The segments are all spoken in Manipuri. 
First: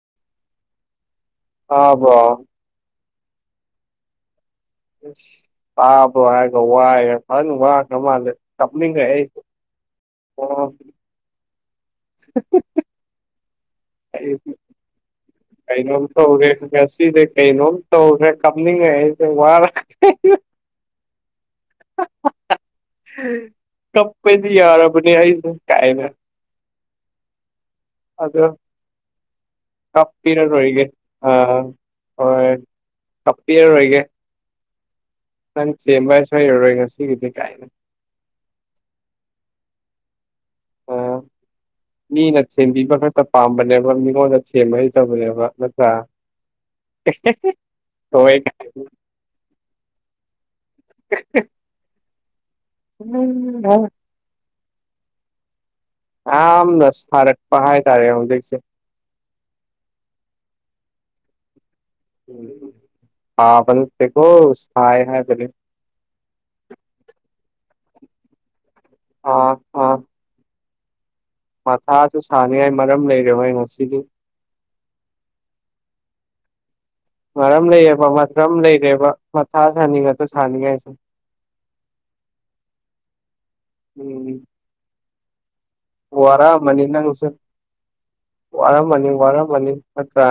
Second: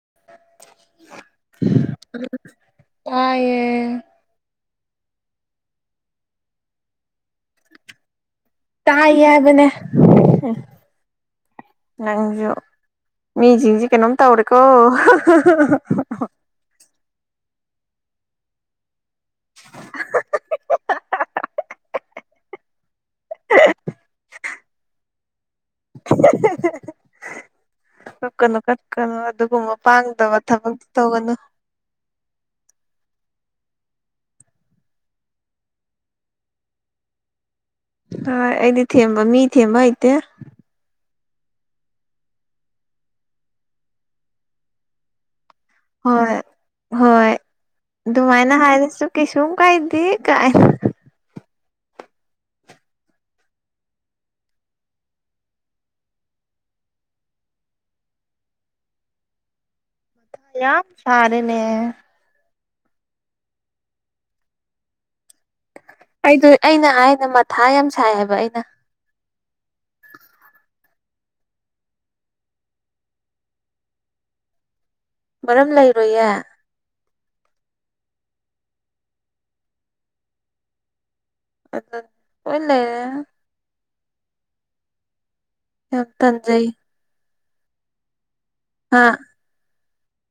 [inaudible] ꯑꯕꯣ ꯇꯌꯦ ꯄꯥꯄ ꯍꯥꯏꯒ ꯋꯥ ꯌꯥ ꯐ ꯋꯥ ꯀꯃ ꯂꯩꯦ ꯇꯞꯅꯤꯡ ꯇꯥꯏ ꯍꯁ ꯍꯥꯏꯕꯅꯦ ꯑꯣ ꯅꯪꯖꯨ ꯃꯤ ꯃꯤꯡꯁꯤ ꯀꯩꯅꯣꯝ ꯑꯩꯁꯦ ꯇꯧꯔꯦꯀꯣ ꯀꯩꯅꯣꯝ ꯇꯧꯔꯦ ꯉꯁꯤꯁꯦ ꯀꯩꯅꯣꯝ ꯇꯧꯈ꯭ꯔꯦ ꯀꯞꯅꯤꯡꯉꯦ ꯑꯩꯁꯦ ꯋꯥꯔꯦ ꯀꯞꯄꯩꯗꯤ ꯌꯥꯔꯕꯅꯌꯥꯏꯁ [inaudible] ꯑꯗꯣ ꯀꯞꯀꯅꯨ ꯀꯠꯀꯅꯨ ꯑꯗꯨꯒꯨꯝꯕ ꯄꯥꯡꯗꯕ ꯊꯕꯛꯇ ꯇꯧꯒꯅꯨ ꯑꯣ ꯊꯞꯇꯤꯔ ꯑꯣꯏꯒꯦ ꯅꯪ ꯁꯦꯝꯕ ꯍꯥꯏ ꯁ꯭ꯋꯥꯏ ꯌꯧꯔꯣꯏ ꯉꯁꯤꯒꯤꯗꯤ ꯀꯥꯏꯅ ꯍꯣꯏ ꯑꯩꯗꯤ ꯊꯦꯝꯕ ꯃꯤ ꯊꯦꯝꯕ ꯍꯩꯇꯦ ꯃꯤꯅ ꯁꯦꯝꯕꯤꯕ ꯈꯛꯇ ꯄꯥꯝꯕꯅꯦꯕ ꯃꯤꯉꯣꯟꯗ ꯁꯦꯝꯕ ꯍ ꯇꯕꯅꯦꯕ ꯍꯣꯏ ꯍꯣꯏ ꯊꯑꯣꯏ ꯨꯃꯥꯏꯅꯥ ꯍꯥꯁꯨ ꯀ ꯁ ꯀꯥꯏ ꯊ ꯀꯥꯏ ꯎꯝ ꯍ ꯌꯥꯝꯅ ꯁꯥꯔꯛꯄ ꯍꯥꯏꯇꯥꯔꯦ ꯍꯧꯖꯤꯛꯁꯦ ꯌꯥ ꯁꯔꯦ ꯂ ꯍꯥꯥꯕꯀꯣ ꯊ ꯍꯥꯏ ꯑꯩꯗ ꯑꯩꯅ ꯍꯥꯏꯅ ꯃꯊꯥ ꯌꯥꯝ ꯁꯥꯏꯑꯕ ꯑꯩꯅ ꯑꯥ ꯑꯥ ꯃꯊꯥꯁꯨ ꯁꯥꯅꯤꯡꯉꯥꯏ ꯃꯔꯝ ꯂꯩꯔꯣꯏ ꯉꯁꯤꯗꯤ ꯃꯔꯝ ꯂꯩꯔꯣꯏꯌꯦ ꯃꯔꯝ ꯂꯩꯌꯦꯕ꯭ꯔꯝ ꯂꯩꯔꯦꯕ ꯃꯊꯥ ꯁꯥꯅꯤꯡꯉꯗ ꯁꯥꯅꯤꯡꯉꯥꯏꯁꯦ ꯑ ꯍꯣꯏ ꯂꯩꯔꯦ ꯎꯝ ꯌꯥꯝ ꯋꯥꯔ ꯇꯟꯖꯩ ꯃꯅꯤꯅꯉꯁꯔ ꯋꯥꯔ ꯍꯥ ꯃꯅꯤ ꯋꯥꯔ ꯃꯅꯤ ꯄꯠꯇ꯭ꯔꯥ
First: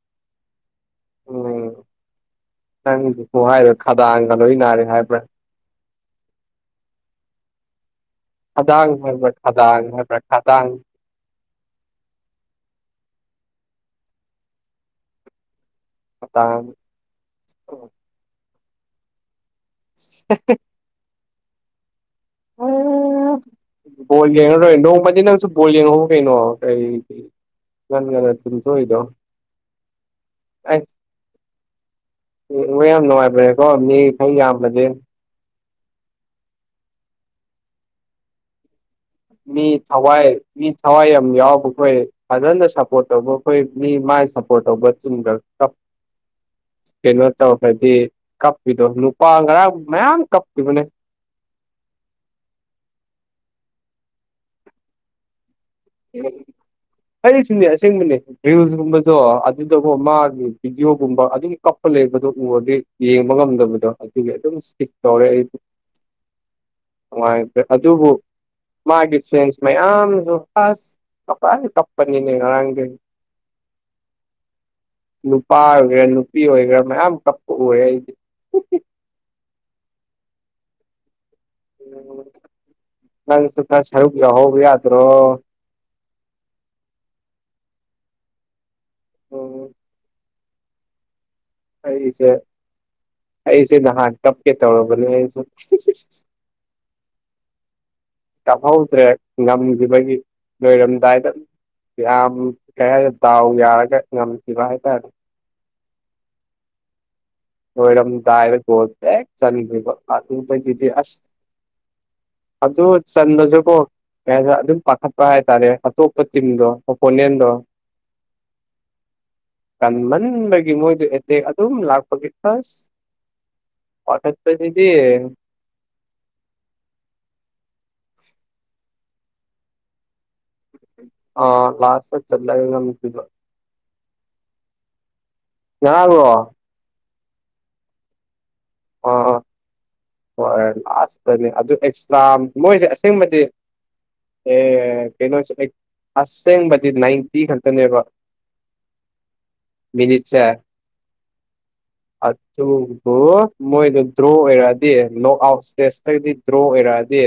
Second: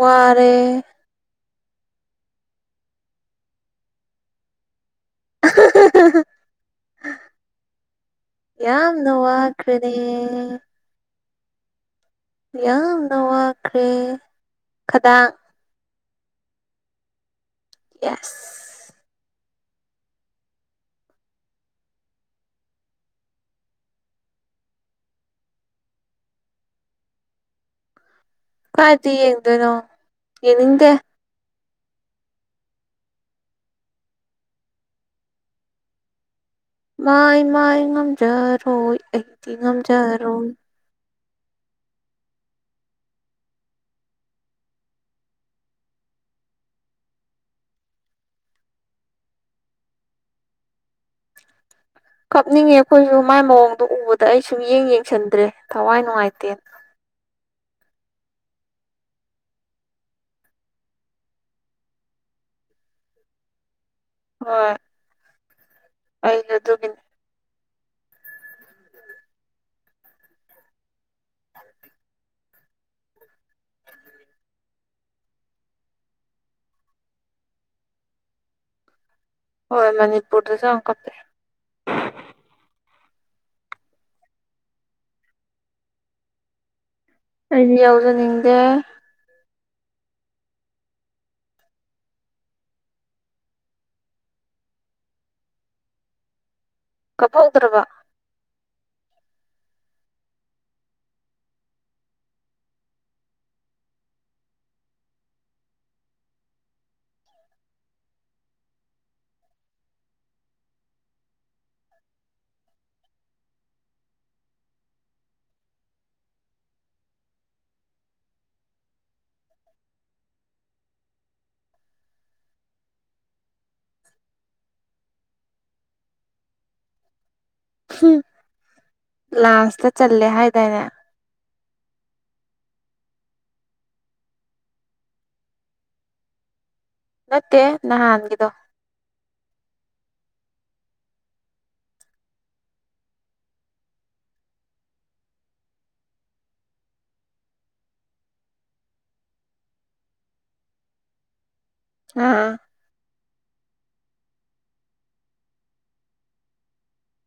ꯋꯥꯔꯦ ꯎꯝꯝ ꯅꯪꯗꯨ ꯍꯥꯏꯔ ꯈꯗꯥꯡꯒ ꯂꯣꯏ ꯅꯥꯔꯦ ꯍꯥꯏꯕ [unintelligible] ꯈꯗꯥꯡ ꯌꯥꯌꯥꯝ ꯅꯣ ꯍꯥꯏꯕ꯭ꯔꯥ ꯋꯥ ꯈꯗꯥꯡ ꯍꯥꯏꯕ꯭ꯔꯥ ꯀꯅꯦꯦ ꯈꯗꯥꯡ ꯌꯥꯝꯅ ꯋꯥꯈ꯭ꯔꯦ ꯈꯗꯥꯡ ꯑ ꯌꯥ [unintelligible] [unintelligible] ꯣꯂꯤ ꯌꯦꯅ ꯔ ꯅ ꯃ ꯁ ꯣꯂꯤ ꯌꯦꯅ ꯍ ꯀꯩꯩꯅꯣ ꯀ ꯅꯦ ꯀꯗꯤ ꯌꯦꯡꯗꯣꯏꯅꯣ ꯌꯦꯡꯅꯤꯡꯗꯦ ꯍꯣꯏ ꯌꯥꯝ ꯅꯨꯡꯉꯥꯏꯕ꯭ꯔꯦꯀꯣ ꯃꯤ ꯈꯩ ꯌꯥꯝꯂꯗꯤ [unintelligible] ꯃꯥꯏ ꯃꯥꯏ ꯉꯝꯖꯔꯣꯏ ꯑꯩꯗꯤ ꯃꯤ ꯊꯋꯥꯏ ꯉꯝꯖꯔꯣꯏ ꯃꯤ ꯊꯋꯥꯏ ꯌꯥꯎꯕ ꯑꯩꯈꯣꯏ ꯐꯖꯅ ꯁꯞꯄꯣꯔꯠ ꯇꯧꯕ ꯑꯩꯈꯣꯏ ꯃꯤ ꯃꯥꯏ ꯁꯞꯄꯣꯔꯠ ꯇꯧꯕ ꯆꯨꯝꯗ [unintelligible] ꯀꯩꯅꯣ ꯇꯧꯈ꯭ꯔꯗꯤ ꯀꯞꯄꯤꯗꯣ ꯅꯨꯄꯥ ꯉꯔꯥꯡ ꯃꯌꯥꯝ ꯀꯞꯈꯤꯕꯅꯦ ꯀꯞꯅꯤꯡꯉꯦ ꯑꯩꯈꯣꯏꯁꯨ ꯃꯥꯏ ꯃꯑꯣꯡꯗꯣ ꯎꯕꯗ ꯑꯩ ꯁꯨꯝ ꯌꯦꯡ ꯌꯦꯡꯁꯤꯟꯗ꯭ꯔꯦ ꯊꯋꯥꯏ ꯅꯨꯡꯉꯥꯏꯇꯦ ꯍꯥꯏꯔꯤꯁꯨꯅꯦ ꯑꯁꯦꯡꯕꯅꯦ ꯔꯤꯜꯁꯀꯨꯝꯕꯗꯣ ꯑꯗꯨꯗꯕꯨ ꯃꯥꯒꯤ ꯚꯤꯗꯤꯑꯣꯣꯒꯨꯝꯕ ꯑꯗꯨꯒꯤ ꯀꯞꯄ ꯂꯩꯕ ꯑꯗꯨ ꯎꯔꯗꯤ ꯌꯦꯡꯕ ꯉꯝꯗꯕꯗꯣ ꯑꯗꯨꯒꯤ ꯑꯗꯨꯝ ꯏꯁꯀꯤꯛ ꯇꯧꯔꯦ ꯑꯩ ꯑꯩꯗ ꯑꯗꯨ ꯃꯤ ꯅꯨꯡꯉꯥꯏꯇ꯭ꯔꯦ ꯑꯗꯨꯕꯨ ꯃꯥꯒꯤ ꯐ꯭ꯔꯦꯟꯁ ꯃꯌꯥꯝꯗꯨꯣ ꯑ ꯀꯄꯥꯏ ꯀꯞꯄꯅꯤꯅꯦ ꯉꯔꯒꯦ [unintelligible] ꯅꯨꯄꯥ ꯑꯣꯏꯒꯦꯔꯥ ꯅꯨꯄꯤ ꯑꯣꯏꯒꯦꯔꯥ ꯃꯌꯥꯝ ꯀꯛꯄ ꯎ ꯑꯩꯗꯤ ꯍꯣꯏ ꯃꯅꯤꯄꯨꯔꯗ ꯆ ꯀꯄꯦ ꯁꯨ ꯊ ꯁꯔꯨꯒꯌꯥ ꯍꯕ ꯌꯥꯗ꯭ꯔꯣ ꯑꯩꯗꯤ ꯌꯥꯎꯖꯅꯤꯡꯗꯦ ꯑꯣ ꯑꯩꯁꯦ ꯑꯩꯁꯤꯦꯗ ꯍꯥ ꯀꯞꯀꯦ ꯇꯧꯣꯁꯨ ꯀꯞꯍꯧꯗ꯭ꯔꯕ ꯉꯪꯍꯧꯗ꯭ꯔꯦ ꯉꯝꯈꯤꯕꯒꯤ ꯂꯣꯏꯔꯝꯗꯥꯏꯗ ꯌꯥꯝ ꯀꯩ ꯍꯥꯏꯔꯦ ꯗꯥꯎ ꯌꯥꯔꯒ ꯉꯝꯈꯤꯕ ꯍꯥꯏꯇꯥꯔꯦ [unintelligible] ꯔꯝ ꯗꯗꯥꯏꯔꯦꯣꯗ ꯆ ꯑꯗꯨꯨꯡꯗꯤ ꯑꯁ ꯑꯗꯨꯗꯨ ꯆꯟꯗꯖꯕꯨꯣ ꯑꯗꯨꯝ ꯄꯥꯈꯠꯄ ꯍꯥꯏꯇꯥꯔꯦ ꯑꯇꯣꯞꯄ ꯇꯤꯝꯗꯣ ꯑꯣꯄꯣꯅꯦꯟꯗꯣ [unintelligible] ꯀꯟꯃꯟꯕꯒꯤ ꯃꯣꯏꯗꯨ ꯑꯦꯇꯦꯛ ꯑꯗꯨꯝ ꯂꯥꯛꯄꯒꯤ ꯍꯁ ꯍꯇꯠ ꯇꯁꯤꯗꯤ ꯂꯥꯟꯁꯇ ꯆꯂ ꯍꯥꯏ ꯑ ꯀ꯭ꯂꯥꯁ ꯆ ꯆꯠꯂꯒ ꯉꯉꯣ ꯅꯠꯇꯦ ꯅꯍꯥꯟꯒꯤꯗꯣ ꯑꯥ ꯍꯣꯏ ꯂꯥꯁꯇꯅꯤ ꯑꯗꯨ ꯏꯁꯂꯥꯝ ꯃꯣꯏꯁꯦ ꯑꯁꯦꯡꯕꯗꯤ ꯑꯦ ꯀꯩꯅꯣꯁꯦ ꯑꯩ ꯑꯁꯦꯡꯕꯗꯤ ꯅꯥꯏꯟꯇꯤ ꯈꯛꯇꯅꯦꯕ [unintelligible] ꯃꯤꯅꯤꯠꯁꯦ ꯑꯥ ꯑꯊ ꯍꯣ ꯃꯣꯏꯗꯨ ꯗ꯭ꯔꯣ ꯑꯣꯏꯔꯛꯑꯗꯤ ꯂꯣꯛ ꯑꯥꯎꯠ ꯏꯁꯇꯦꯖꯇꯒꯤꯗꯤ ꯗ꯭ꯔꯣ ꯑꯣꯏꯔꯛꯑꯗꯤ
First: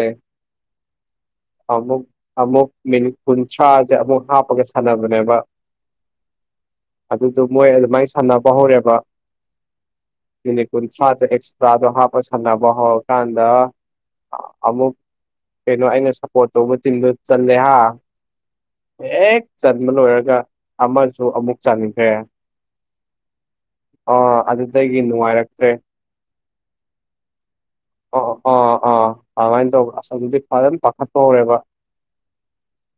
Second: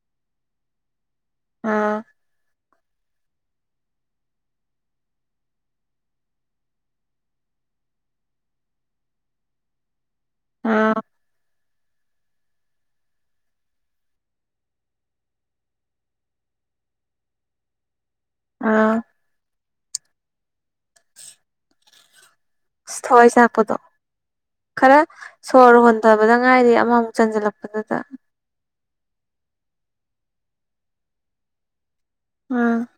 ꯑꯥ ꯑꯃꯛ ꯑꯃꯃꯨꯛ ꯃꯅꯤ ꯄꯨ ꯁꯥꯁꯦ ꯑꯃꯨꯛ ꯍꯥꯞꯄꯒ ꯁꯥꯟꯅꯕꯅꯦꯕ ꯑꯗꯨꯗꯣ ꯃꯣꯏ ꯑꯗꯨꯃꯥꯏꯅ ꯁꯥꯟꯅꯕ ꯍꯧꯔꯦꯕ ꯃꯤꯅꯤꯠ ꯀꯨꯟ ꯑꯥ ꯑꯦꯛꯁꯇ꯭ꯔꯥꯗꯣ ꯍꯥꯞꯄ ꯁꯥꯟꯅꯕ ꯍꯧꯔꯀꯥꯟꯗ ꯑꯃꯨꯛ ꯀꯩꯅꯣ ꯑꯩꯅ ꯁꯞꯄꯣꯔꯠ ꯇꯧꯕ ꯇꯤꯟꯗꯨ ꯆꯜꯂꯦ ꯍꯥ ꯑꯥ ꯍꯦꯛ ꯆꯟꯕ ꯂꯣꯏꯔꯒ ꯑꯃꯁꯨ ꯑꯃꯨꯛ ꯆꯟꯈ꯭ꯔꯦ ꯁꯣꯏ ꯆꯄꯗꯣ ꯑꯥ ꯑꯗꯨꯗꯒꯤ ꯈꯔ ꯅꯨꯡꯉꯥꯏꯔꯛꯇ꯭ꯔꯦ ꯁꯣꯔ ꯍꯣꯟ ꯐꯠꯇꯕꯗ ꯉꯥꯏꯔꯤꯦ ꯑꯃꯃꯨꯛ ꯆꯟꯁꯤꯜꯂꯛꯄꯗꯨꯗ ꯑꯥ ꯑꯥ ꯑꯥ ꯑꯗꯨꯃꯥꯏꯅ ꯇꯧꯕ ꯑꯁ ꯍꯧꯛ ꯐꯖꯅ ꯄꯥꯈꯠꯄ ꯍꯧꯔꯦꯕ ꯎꯝ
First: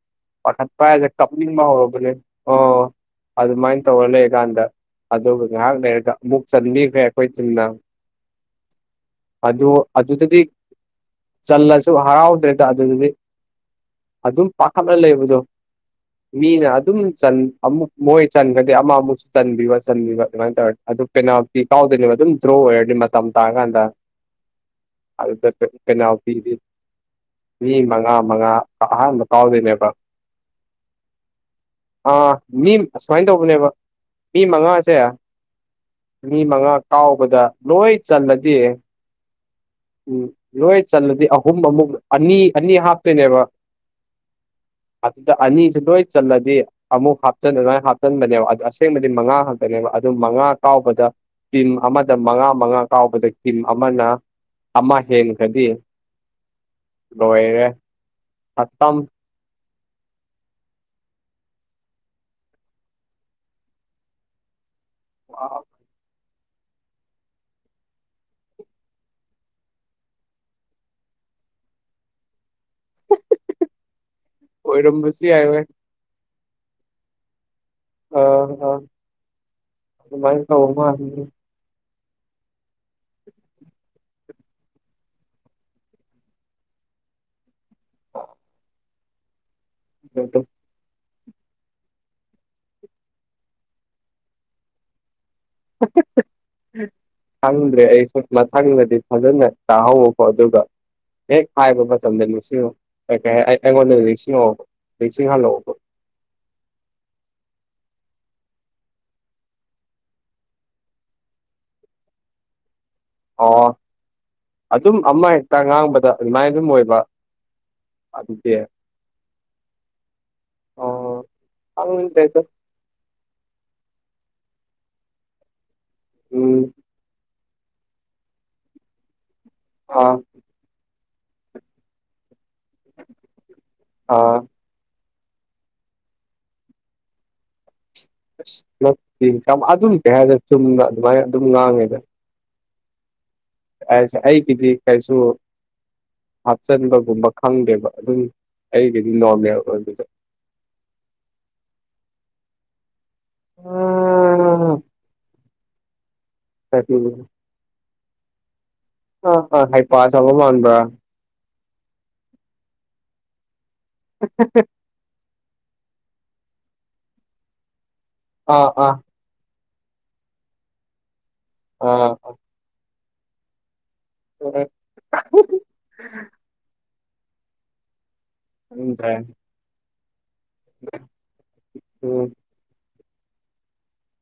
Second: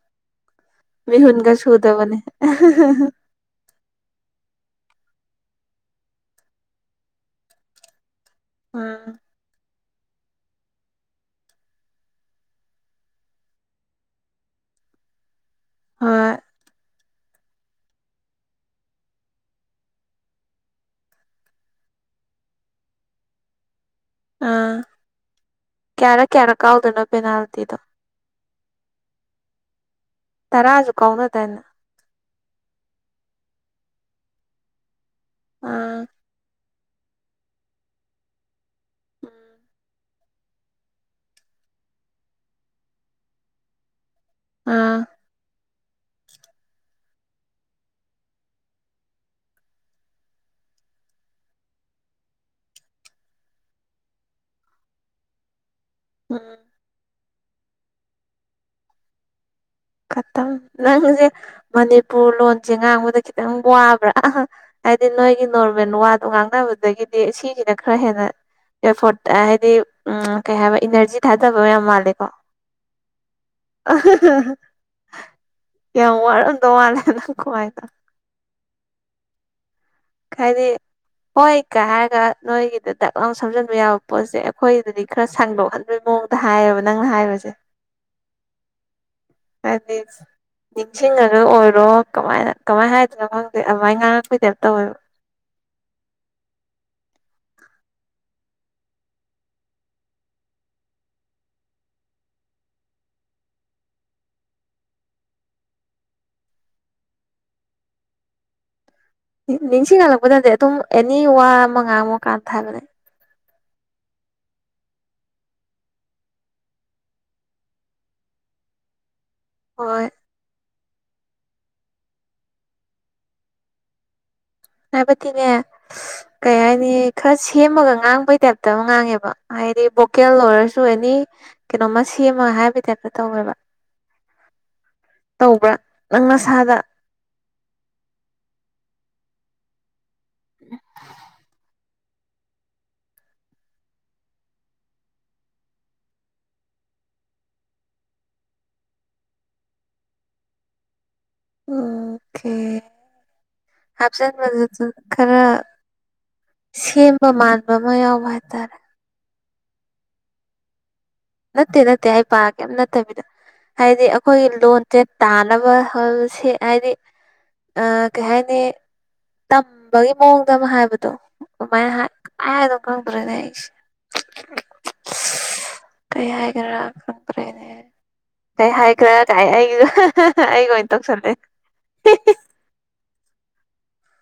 ꯄꯥꯈꯠꯄ ꯍꯥꯏꯁꯦ ꯀꯞꯅꯤꯡꯕ ꯍꯧꯔꯕꯅꯦ ꯑꯣ ꯑꯗꯨꯃꯥꯏꯅ ꯇꯧꯔ ꯂꯩꯔꯀꯥꯟꯗ ꯑꯗꯨꯒ ꯉꯥꯏꯍꯥꯛ ꯂꯩꯔꯒ ꯑꯃꯨꯛ ꯆꯟꯕꯤꯈ꯭ꯔꯦ ꯑꯩꯈꯣꯏ ꯇꯤꯅ ꯎꯝ ꯑꯗꯨꯗꯗꯤ ꯆꯜꯂꯁꯨ ꯍꯔꯥꯎꯗ꯭ꯔꯦꯗ ꯑꯗꯨꯗꯗꯤ ꯑꯗꯨꯝ ꯄꯥꯈꯠꯅ ꯂꯩꯕꯗꯣ ꯍꯣꯏ ꯃꯤꯅ ꯑꯗꯨꯝ ꯑꯃꯨꯛ ꯃꯣꯏ ꯆꯟꯈ꯭ꯔꯗꯤ ꯑꯃ ꯑꯃꯨꯛꯁꯨ ꯆꯟꯕꯤꯕ ꯆꯟꯕꯤꯕ ꯑꯗꯨꯃꯥꯏꯅ ꯇꯧꯔ ꯑꯗꯨ ꯄꯦꯅꯥꯜꯇꯤ ꯀꯥꯎꯗꯣꯏꯅꯦꯕ ꯑꯗꯨꯝ ꯇ꯭ꯔꯣꯔ ꯃꯇꯝ ꯇꯥꯒꯥꯟꯗ ꯑꯗꯨꯗ ꯀꯩꯅꯣ ꯀꯌꯥꯔꯛ ꯄꯤꯗꯤ ꯀꯌꯥꯔꯛ ꯀꯥꯎꯗꯣꯏꯅꯣ ꯃꯤ ꯄꯦꯅꯥꯜꯇꯤꯗꯣ ꯃꯉꯥ ꯃꯉꯥ ꯇꯥꯎꯗꯅꯦꯕ ꯇꯔꯥꯁꯨ ꯀꯥꯎꯅꯗꯥꯏꯅꯦ ꯑꯥ ꯃꯤ ꯑꯁꯨꯃꯥꯏꯅ ꯇꯧꯕꯅꯦꯕ ꯃꯤ ꯃꯉꯥꯁꯦ ꯃꯤ ꯃꯉꯥ ꯀꯥꯎ ꯗ ꯂꯣꯏ ꯆꯜꯅꯗꯤ ꯎꯝ ꯂꯣꯏ ꯆꯜꯂꯗꯤ ꯑꯍꯨꯝ ꯑꯃꯨꯛ ꯑꯅꯤ ꯑꯅꯤ ꯍꯥꯞꯇꯣꯏꯅꯦꯕ ꯑ ꯑꯅꯤ ꯂꯣꯏ ꯆꯜꯂꯗꯤ ꯑꯃꯨꯛ ꯍꯥꯞꯆꯟ ꯂꯅ ꯍꯥꯞꯆꯟꯕꯅꯦꯕ ꯑꯗꯨ ꯑꯁꯦꯡꯕꯗꯤ ꯃꯉꯥ ꯈꯥꯛꯛꯇꯅꯦꯕ ꯑꯗꯨ ꯃꯉꯥ ꯀꯥꯎ [inaudible] ꯗ ꯃꯉꯥ ꯃꯉꯥ ꯀꯥꯎꯕꯗ ꯇꯤꯝ ꯑꯃꯅ ꯑꯃ ꯍꯦꯟꯈ꯭ꯔꯗꯤ ꯎꯝ ꯂꯣꯏꯔꯦ ꯁꯝ ꯈꯛꯇ ꯅꯪꯁꯦ ꯃꯅꯤꯄꯨꯔ ꯂꯣꯟꯁꯦ ꯉꯥꯡꯕꯗ ꯈꯤꯇꯪ ꯋꯥꯕ꯭ꯔꯥ ꯍꯥꯏꯗꯤ ꯅꯣꯏꯒꯤ ꯅꯣꯔꯃꯦꯜ ꯋꯥꯗ ꯉꯥꯡꯅꯕꯗꯒꯤꯗꯤ ꯁꯤꯁꯤꯅ ꯈꯔ ꯍꯦꯟꯅ ꯐ ꯍꯥꯏꯗꯤ ꯎꯝ ꯀꯩ ꯍꯥꯏꯕ ꯏꯅꯔꯖꯤ ꯊꯥꯗꯕ ꯌꯥꯝ ꯃꯥꯜꯂꯦ ꯀꯣ ꯑꯥꯍ ꯑꯣꯏꯔꯝꯕꯁꯨ ꯌꯥꯏꯦ [unintelligible] ꯑꯥ ꯑꯥ ꯈꯔꯤ ꯍꯣꯏ ꯀꯥ ꯅꯣꯏꯒꯤꯗ ꯗꯛ ꯂꯥꯎ ꯁꯝꯖꯟꯕ ꯌꯥꯕ ꯄꯣꯠꯁꯦ ꯑꯩꯈꯣꯏꯗꯗꯤ ꯈꯔ ꯁꯥꯡꯗꯣꯛꯍꯟꯕꯒꯤ ꯃꯑꯣꯡꯗ ꯍꯥꯏꯌꯦꯕ ꯅꯪꯅ ꯊꯥꯏꯕꯖꯦ ꯍꯥꯏꯗꯤ ꯅꯤꯡꯁꯤꯡꯉꯒ ꯑꯣꯏꯔꯣ ꯀꯃꯥꯏꯅ ꯀꯃꯥꯏꯅ ꯍꯥꯏꯗꯅꯣ ꯈꯪꯗꯦ ꯑꯗꯨꯃꯥꯏꯅ ꯉꯥꯡꯉꯛꯛꯇꯣꯏꯗ ꯇꯋꯣ ꯎꯝ ꯈꯪꯗ꯭ꯔꯦ ꯑꯩꯁꯨ ꯃꯊꯪꯗꯗꯤ ꯐꯖꯅ ꯇꯥꯍꯧꯕꯀꯣ ꯑꯗꯨꯒ ꯍꯦꯛ ꯍꯥꯏꯥꯏꯕ ꯃꯇꯝꯗ ꯅꯤꯡꯁꯤꯡꯉ ꯍꯥꯏ ꯑꯩꯉꯣꯟꯗ ꯅꯤꯡꯁꯤꯡꯉꯛꯑꯣꯕ ꯅꯤꯡꯁꯤꯡꯍꯜꯂꯛꯑꯣꯕ [inaudible] ꯅꯤꯡꯁꯤꯡꯍꯂꯛꯄꯗꯗꯤ ꯑꯗꯨꯝ ꯑꯦꯅꯤ ꯋꯥ ꯑꯃ ꯉꯥꯡꯃꯨꯀꯥꯟꯗ ꯍꯥꯏꯕꯅꯦ ꯑꯣ ꯑꯗꯨꯝ ꯑꯃ ꯍꯦꯛꯇ ꯉꯥꯡꯕꯗ ꯑꯗꯨꯃꯥꯏꯅ ꯑꯗꯨꯝ ꯑꯣꯏꯕ ꯑꯗꯨꯗꯤ ꯍꯣꯏ ꯑꯣ ꯑꯇꯦꯛꯇ ꯍꯥꯏꯕꯗꯤꯅꯦ ꯀꯩ ꯎꯝ ꯍꯥꯏꯅꯤ ꯈꯔ ꯁꯦꯝꯃꯒ ꯉꯥꯡꯕꯩ ꯇꯥꯏꯞꯇ ꯑꯃ ꯉꯥꯡꯉꯦꯕ ꯍꯥꯏꯗꯤ ꯑꯥ ꯚꯣꯀꯦꯜ ꯑꯣꯏꯔꯁꯨ ꯑꯦꯅꯤ ꯀꯩꯅꯣꯃ ꯁꯦꯝ ꯍꯥꯏꯕ ꯇꯥꯏꯞꯇ ꯇꯧꯋꯦꯕ ꯑꯥ ꯇꯧꯕ꯭ꯔꯥ ꯅꯪ ꯑꯁꯥꯗ ꯑꯁ ꯅꯠꯇꯦ ꯑꯗꯨꯝ ꯀꯩ ꯍꯥꯏꯔꯗ ꯆꯨꯝꯅ ꯑꯗꯨꯃꯥꯏꯅ ꯑꯗꯨꯝ ꯉꯥꯡꯉꯦꯗ ꯑꯩ ꯑꯩ ꯀꯗꯤ ꯀꯩꯁꯨ ꯍꯥꯞꯆꯟꯕꯒꯨꯝꯕ ꯈꯪꯗꯦꯕ ꯑꯗꯨꯝ ꯑꯩꯒꯗꯤ ꯅꯣꯔꯃꯦꯜ ꯑꯣꯏꯕꯗꯣ [unintelligible] ꯎꯝ ꯑꯣ ꯍꯥꯖ ꯑꯥ ꯈꯔ ꯁꯤꯕ ꯃꯥꯔꯕ ꯃ ꯌꯥꯎꯕ ꯍꯥꯏꯇꯥꯔꯦ ꯑꯥ ꯑꯥ ꯍꯩꯄꯥ ꯁꯥꯕ ꯃꯥꯟꯕ꯭ꯔꯥ ꯅꯠꯇꯦ ꯅꯠꯇꯦ ꯑꯩ ꯄꯥꯒꯦ ꯅꯠꯇꯕꯤꯗ ꯍꯥꯏꯗꯤ ꯑꯩꯈꯣꯏꯒꯤ ꯂꯣꯟꯁꯦ ꯇꯥꯅꯕ ꯁꯤ ꯍꯥꯏꯗꯤ ꯑꯥꯀꯩ ꯍꯥꯏꯅꯤ ꯑꯥ ꯑꯥ ꯇꯝꯕꯒꯤ ꯃꯑꯣꯡꯗ ꯑꯃ ꯍꯥꯏꯕꯗꯣ ꯑꯗꯨꯃꯥꯏꯅ ꯑꯥ ꯍꯥꯏꯗꯣ ꯈꯪꯗ꯭ꯔꯦꯅꯦ ꯑꯩꯁꯦ ꯀꯩ ꯌꯥꯏ ꯀꯩꯅ ꯈ ꯄꯔꯦꯅꯦ ꯀꯩ ꯈꯪꯗ꯭ꯔꯦ ꯍꯥꯏꯈ꯭ꯔꯥ ꯀꯥꯏ ꯑꯩꯁꯨ ꯑꯩꯒ ꯑꯣꯏꯅ ꯇꯧꯁꯜꯂꯦ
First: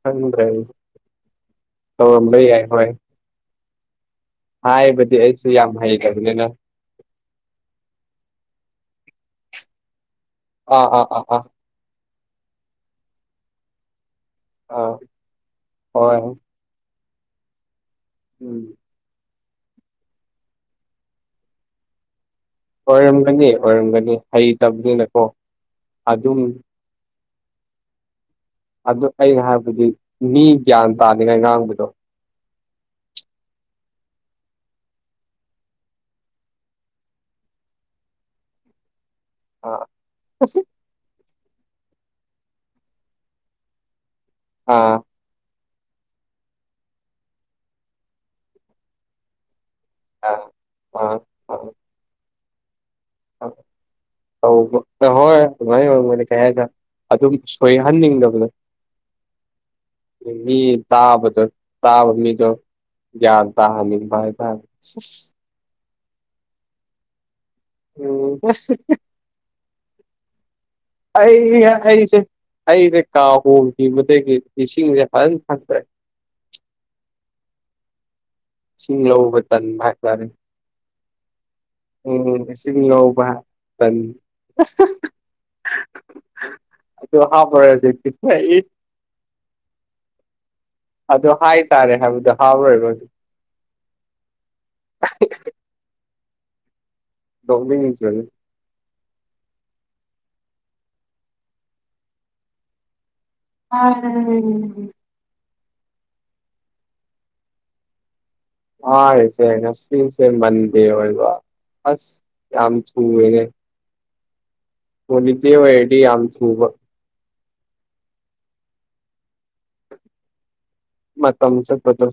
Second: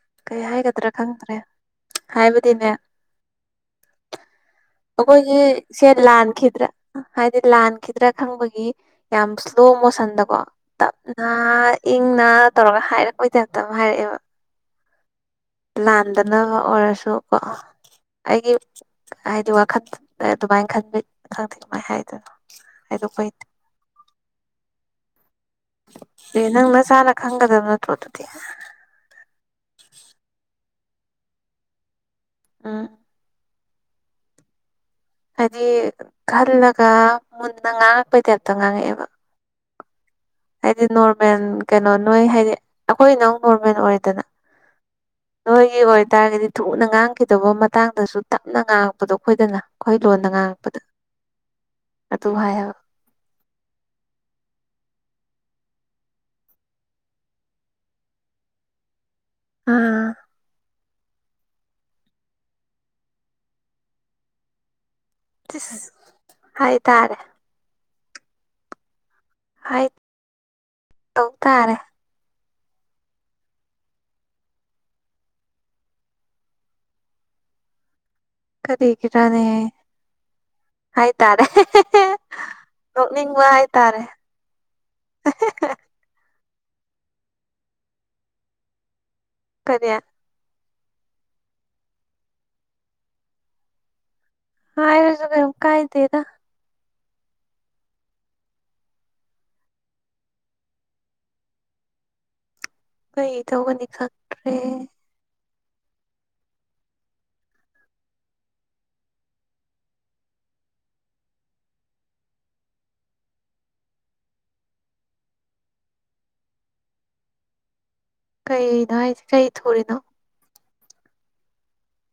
ꯊ ꯀꯩ ꯍꯥꯏꯒꯗ꯭ꯔꯥ ꯈꯪꯗ꯭ꯔꯦ ꯑꯃ ꯂꯩ ꯌꯥ ꯍꯣꯏ ꯍꯥꯏꯕꯗꯤ ꯑꯩꯈꯣꯏꯒꯤ ꯑꯩꯁꯨ ꯌꯥꯝ ꯁꯦ ꯍꯩꯇꯕꯅꯤꯅ ꯂꯥꯟꯈꯤꯗ꯭ꯔꯥ ꯍꯥꯏꯗꯤ ꯂꯥꯟ ꯈꯤꯗ꯭ꯔꯥ ꯈꯪꯕꯒꯤ ꯌꯥꯝ ꯏꯁ꯭ꯂꯣ ꯃꯣꯁꯟꯗ ꯑꯥ ꯑ ꯑꯥ ꯑ ꯪꯅ ꯇꯧꯔꯒ ꯍꯥꯏꯔꯛꯑꯣꯗꯦ ꯍꯥꯏꯦꯇ ꯑꯃ ꯍꯥꯏꯔꯛꯑꯦꯕ ꯑ ꯂꯥꯟꯗꯅꯕ ꯑꯣꯏꯔꯁꯨ ꯀꯣ ꯑꯩꯒꯤ ꯎꯝ ꯍꯥꯏꯗꯤ ꯋꯥꯈꯜ ꯑꯗꯨꯃꯥꯏꯅ ꯈꯟꯕꯤ ꯈꯪꯗꯦ ꯑꯗꯨꯃꯥꯏ ꯍꯥꯏꯗꯣꯏꯅꯣ ꯍꯥꯏꯗꯣꯛꯄꯩ ꯑꯣꯏꯔꯝꯒꯅꯤ ꯑꯣꯏꯔꯝꯒꯅꯤ ꯍꯩꯇꯕꯅꯤꯅꯀꯣ ꯑꯗꯨꯝ ꯑꯦ ꯅꯪ ꯅꯁꯥꯅ ꯈꯪꯒꯗꯕ ꯅꯠꯇ꯭ꯔꯣ ꯑꯗꯨꯗꯤ ꯑꯗꯨ ꯑꯩꯅ ꯍꯥꯏꯕꯗꯤ ꯃꯤ ꯒ꯭ꯌꯥꯟ ꯇꯥꯅꯤꯡꯉꯥꯏ ꯉꯥꯡꯕꯗꯣ ꯑꯥ ꯍꯥꯏꯗꯤ ꯈꯜꯂꯒ ꯃꯨꯟꯅ ꯉꯥꯡꯉꯛꯄꯩꯗꯤ ꯑꯝꯇ ꯉꯥꯡꯉꯛꯑꯦꯕ ꯑ ꯍꯥꯏꯗꯤ ꯅꯣꯔꯃꯦꯜ ꯀꯩꯅꯣ ꯅꯣꯏ ꯍꯥꯏꯗꯤ ꯑꯩꯈꯣꯏ ꯅꯪ ꯅꯣꯔꯃꯦꯜ ꯑꯣꯏꯗꯅ ꯑꯥ ꯅꯣꯏꯒꯤ ꯑꯣꯏꯇꯥꯔꯒꯗꯤ ꯊꯨꯅ ꯉꯥꯡꯈꯤꯗꯕ ꯃꯇꯥꯡꯗꯁꯨ ꯇꯞꯅ ꯉꯥꯡꯉꯛꯄꯗꯣ ꯑꯩꯈꯣꯏꯗꯅ ꯑꯩꯈꯣꯏ ꯂꯣꯟꯗ ꯉꯥꯡꯉꯛꯄꯗ ꯑꯥ ꯑꯥ ꯑꯗꯨ ꯍꯥꯏꯌꯦꯕ ꯍꯣꯏ ꯃꯅꯤ ꯃ ꯀ ꯑꯗꯨꯝ ꯁꯣꯏꯍꯟꯅꯤꯡꯗꯕꯅꯦ ꯑꯥ ꯑꯗꯒꯤ ꯇꯥꯕꯗꯣ ꯇꯥꯕ ꯃꯤꯗꯣ ꯒ꯭ꯌꯥꯟ ꯇꯥꯍꯅꯤ ꯚꯥꯏ ꯇꯥ ꯍꯥꯏ ꯇꯥꯔꯦ ꯑꯣ ꯍꯥꯏ ꯇꯧ ꯑꯩ ꯇꯥꯔꯦ ꯑꯩꯔꯤꯁꯦ ꯑꯩꯁꯦ ꯀꯥ ꯍꯣꯡꯈꯤꯕꯈꯤꯕꯗꯒꯤ ꯏꯁꯤꯡꯁꯦ ꯐꯖꯅ ꯐꯪꯗ꯭ꯔꯦ ꯀꯔꯤ ꯂꯧꯕ ꯀꯔꯅꯦ ꯇꯟꯕ ꯍꯥꯏꯥꯏ ꯇꯥꯔꯦ ꯎꯝꯁꯤꯡ ꯌꯥꯎꯕ ꯍꯥꯏꯇꯥꯔꯦ ꯍꯥ ꯐꯔꯁꯤꯦ ꯀꯔꯤꯌꯥ ꯑꯗꯨ ꯍꯥꯏ ꯇꯔꯦ ꯍꯥꯏꯕꯗꯣ ꯍꯥꯎꯔꯣꯏꯕ ꯑꯗꯨ ꯑꯔꯣꯖꯒꯝ ꯀꯥꯏꯗꯦꯗ ꯗꯣꯃꯤꯁꯅꯤ ꯀꯩ ꯇꯧꯒꯅꯤ ꯑꯥꯏ ꯈꯛꯇ꯭ꯔꯦ ꯑꯁꯦ ꯉꯁꯤꯟꯁꯦ ꯃꯟꯦ ꯑꯣꯏꯜ ꯋꯥ ꯑꯁ ꯌꯥꯝꯝ ꯆꯨꯅꯦ ꯑꯣꯅꯤꯇ ꯍꯥꯏꯦꯗꯤ ꯌꯥꯝ ꯆꯨꯕ ꯀꯩꯅꯣ ꯍꯥꯏꯁꯦ ꯀꯩ ꯊꯨꯔꯤꯅꯣ ꯃ ꯃꯇꯝꯝ ꯆ ꯀꯗꯨꯣ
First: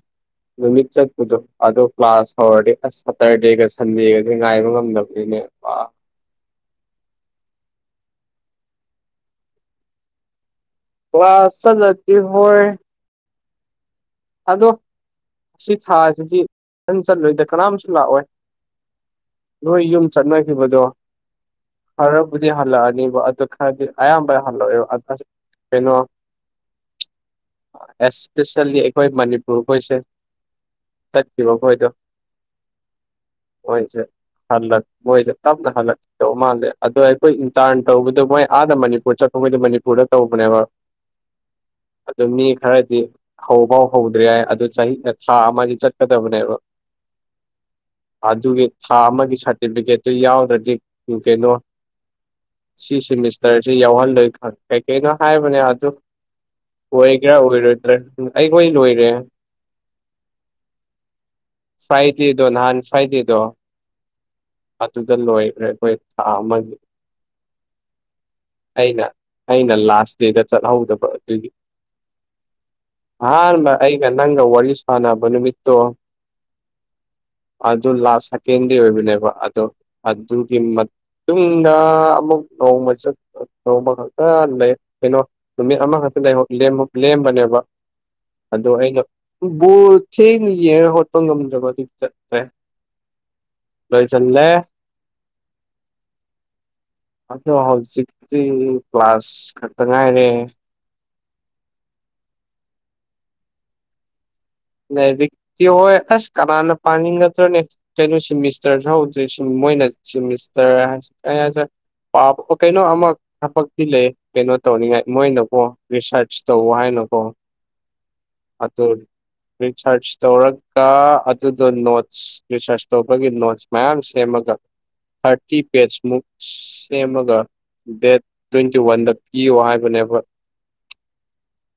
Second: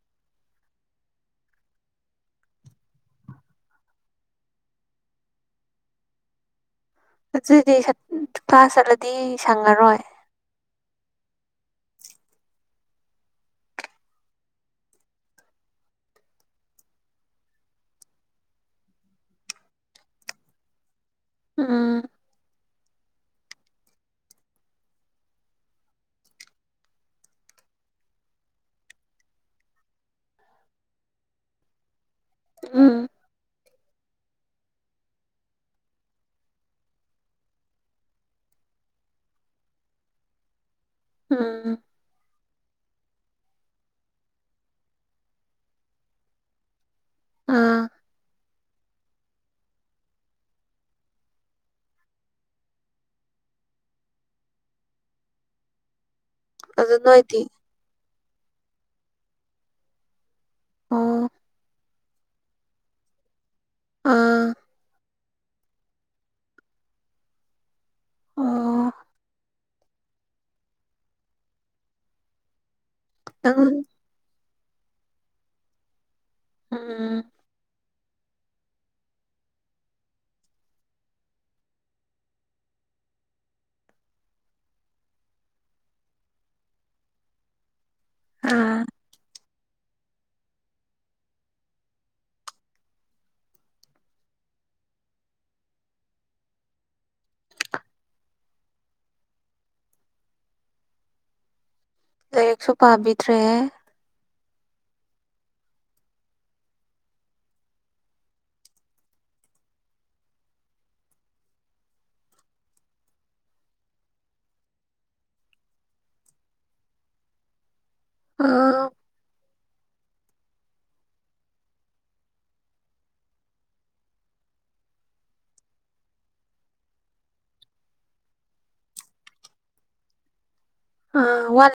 ꯅꯨꯃꯤꯠ ꯆꯠꯄꯗꯣ ꯑꯣ ꯀ꯭ꯂꯥꯁ ꯍꯧꯔꯗꯤ ꯑꯁ ꯁꯇꯔꯗꯦꯒ ꯁꯟꯗꯦꯒꯁ ꯉꯥꯏꯕ ꯉꯝꯗꯕꯅꯤꯅꯦ ꯋꯥ [inaudible] ꯑꯗꯨꯏꯗꯤ ꯀ꯭ꯂꯥꯁ ꯆꯠꯂꯗꯤ ꯁꯪꯉꯔꯣꯏ ꯑ ꯆꯂꯗꯤ ꯍꯣꯏ ꯑꯗꯣ ꯁꯤ ꯊꯥꯁꯤꯗꯤ ꯅ ꯆꯠꯂꯣꯏꯗ ꯀꯅꯥꯝꯨ ꯂꯥꯛꯑꯣꯏ ꯅꯣꯏ ꯌꯨꯝ ꯆꯠꯅꯈꯤꯕꯗꯣ ꯎꯝ ꯈꯔꯕꯨꯗꯤ ꯍꯜꯂꯛꯑꯅꯤ ꯕ ꯑꯗꯨ ꯈꯔꯗꯤ ꯑꯌꯥꯝꯕ ꯍꯜꯂꯛꯑꯦꯕ ꯑꯗꯨ ꯀꯩꯅꯣ ꯑꯦꯁꯄꯦꯁ ꯑꯩꯈꯣꯏ ꯃꯅꯤꯄꯨꯔꯈꯣꯏꯁꯦ ꯆꯠꯈꯤꯕꯈꯣꯏꯗꯣ ꯑꯝ [unintelligible] [inaudible] ꯍꯣꯏꯁꯦ ꯍꯜꯂꯛ ꯃꯣꯏꯗ ꯇꯞꯅ ꯍꯜꯂꯛ ꯇꯧ ꯃꯥꯜꯂꯦ ꯑꯗꯣ ꯑꯩꯈꯣꯏ ꯏꯟꯇꯟ ꯇꯧꯕꯗꯣ ꯃꯣꯏ ꯑꯥꯗ ꯃꯅꯤꯄꯨꯔ ꯆꯠ ꯑꯩꯈꯣꯏꯗꯤ ꯃꯅꯤꯄꯨꯔꯗ ꯇꯧꯕꯅꯦꯕ ꯎꯝ [inaudible] ꯑꯗꯨ ꯃꯤ ꯈꯔꯗꯤ ꯍꯧꯐꯥꯎ ꯍꯧꯗ꯭ꯔꯦ ꯌꯥꯏ ꯑꯗꯨ ꯆꯍꯤꯅ ꯊ꯭ꯔꯥ ꯑꯃꯗꯤ ꯆꯠꯀꯗꯕꯅꯦꯕ ꯑꯥ ꯑ ꯑꯗꯨꯕ ꯊꯥ ꯑꯃꯒꯤ ꯁꯥꯔꯇꯤꯐꯤꯀꯦꯠꯇꯨ ꯌꯥꯎꯗ꯭ꯔꯗꯤ ꯀꯩꯅꯣ ꯁꯤ ꯁꯤꯦꯃꯤꯁꯇꯔꯁꯤ ꯌꯥꯎꯍꯜꯂꯣꯏ ꯈꯪꯦ ꯀꯩꯀꯩꯅꯣ ꯍꯥꯏꯕꯅꯦ ꯑꯗꯨ ꯑꯗꯨ ꯑꯣꯏꯒꯦꯔꯥ ꯅꯣꯏꯗꯤ ꯑꯣꯏꯔꯣꯏꯗ꯭ꯔꯦ ꯎ ꯑꯩ ꯍ ꯂꯣꯏꯔꯦ ꯑꯣ [inaudible] ꯐꯥꯏꯗ ꯏꯣ ꯅꯥꯟ ꯐꯥꯏꯗ ꯏꯣ ꯑꯥ [unintelligible] [inaudible] ꯂꯣꯏꯈ꯭ꯔꯦ ꯑꯩꯈꯣꯏ ꯊꯥ ꯑꯃꯒꯤ ꯑꯣ ꯑꯩꯅ ꯑꯩꯅ ꯂꯥꯁ ꯗꯦꯗ ꯆꯠꯍꯧꯗꯕ ꯑꯗꯨꯒꯤ ꯅꯪ ꯍꯥꯃ ꯑꯩꯒ ꯅꯪ ꯋꯥꯂꯤ ꯁꯅꯕꯅꯤꯃꯤꯠꯇꯣ ꯑꯝ [unintelligible] [inaudible] ꯑꯗꯨ ꯂꯥꯁ ꯁꯦꯀꯦꯟꯗꯤ ꯑꯣꯏꯕꯅꯦꯕ ꯑꯗꯣ ꯑꯗꯨꯒꯤ ꯇꯨꯡꯗ ꯑꯃꯨꯛ ꯅꯣꯡꯃ ꯆꯠ ꯅꯣꯡꯃ ꯈꯛꯇ ꯂꯩ ꯀꯩꯅꯣ ꯅꯨꯃꯤꯠ ꯑꯃꯈꯛꯇ ꯂꯦꯝꯕꯅꯦꯕ ꯑ ꯑꯗꯨꯗ ꯑꯩꯅ ꯕꯣꯔ ꯊꯦꯡꯅ ꯌꯦꯡꯉ ꯍꯣꯠꯄ ꯉꯝꯗ꯭ꯔꯕ ꯑꯗꯨ ꯆꯠ꯭ꯔꯦ ꯂꯁꯦ [inaudible] [unintelligible] ꯗꯤ ꯀ꯭ꯂꯥꯁ ꯈꯛꯇ ꯉꯥꯏꯅꯦꯦ ꯂꯥꯏꯔꯤꯛꯁꯨ ꯄꯥꯕꯤꯗ꯭ꯔꯦ ꯅ ꯛꯇꯤ ꯍꯣꯏ ꯑꯁ ꯀꯅꯥꯅ ꯄꯥꯅꯤꯡꯒꯗ꯭ꯔꯣ ꯅ ꯀꯩꯅꯣ ꯁꯤꯃꯤꯁꯇꯔꯗ꯭ꯔ ꯃꯣꯏꯅ ꯆꯤ ꯃꯤꯁꯇꯔ ꯀꯩꯅ ꯍꯥꯏꯦ ꯀꯩꯅꯣ ꯑꯃ ꯊꯕꯛꯇꯤ ꯂꯩ ꯀꯩꯅꯣ ꯇꯧꯅꯤꯡꯉꯥꯏ ꯃꯣꯏꯅꯕꯨ ꯔꯤꯁꯥꯔꯁ ꯇꯧ ꯍꯥꯏꯅ ꯣ ꯑ ꯑꯗꯨꯇꯩ [inaudible] ꯔꯤꯁꯔꯁ ꯇꯧꯔꯒ ꯑꯗꯨꯗꯣ ꯅꯣꯠꯁ ꯔꯤꯁꯔꯁ ꯇꯧꯕꯒꯤ ꯅꯣꯠꯁ ꯃꯌꯥꯝ ꯁꯦꯝꯃꯒ ꯊꯥꯔꯇꯤ ꯄꯦꯖ ꯃꯨꯛ ꯁꯦꯝꯃꯒ ꯗꯦꯠ ꯇ꯭ꯋꯦꯟꯇꯤ ꯋꯥꯟꯗ ꯄꯤꯌꯣ ꯍꯥꯏꯕꯅꯦꯕ ꯑ ꯋꯥ [inaudible]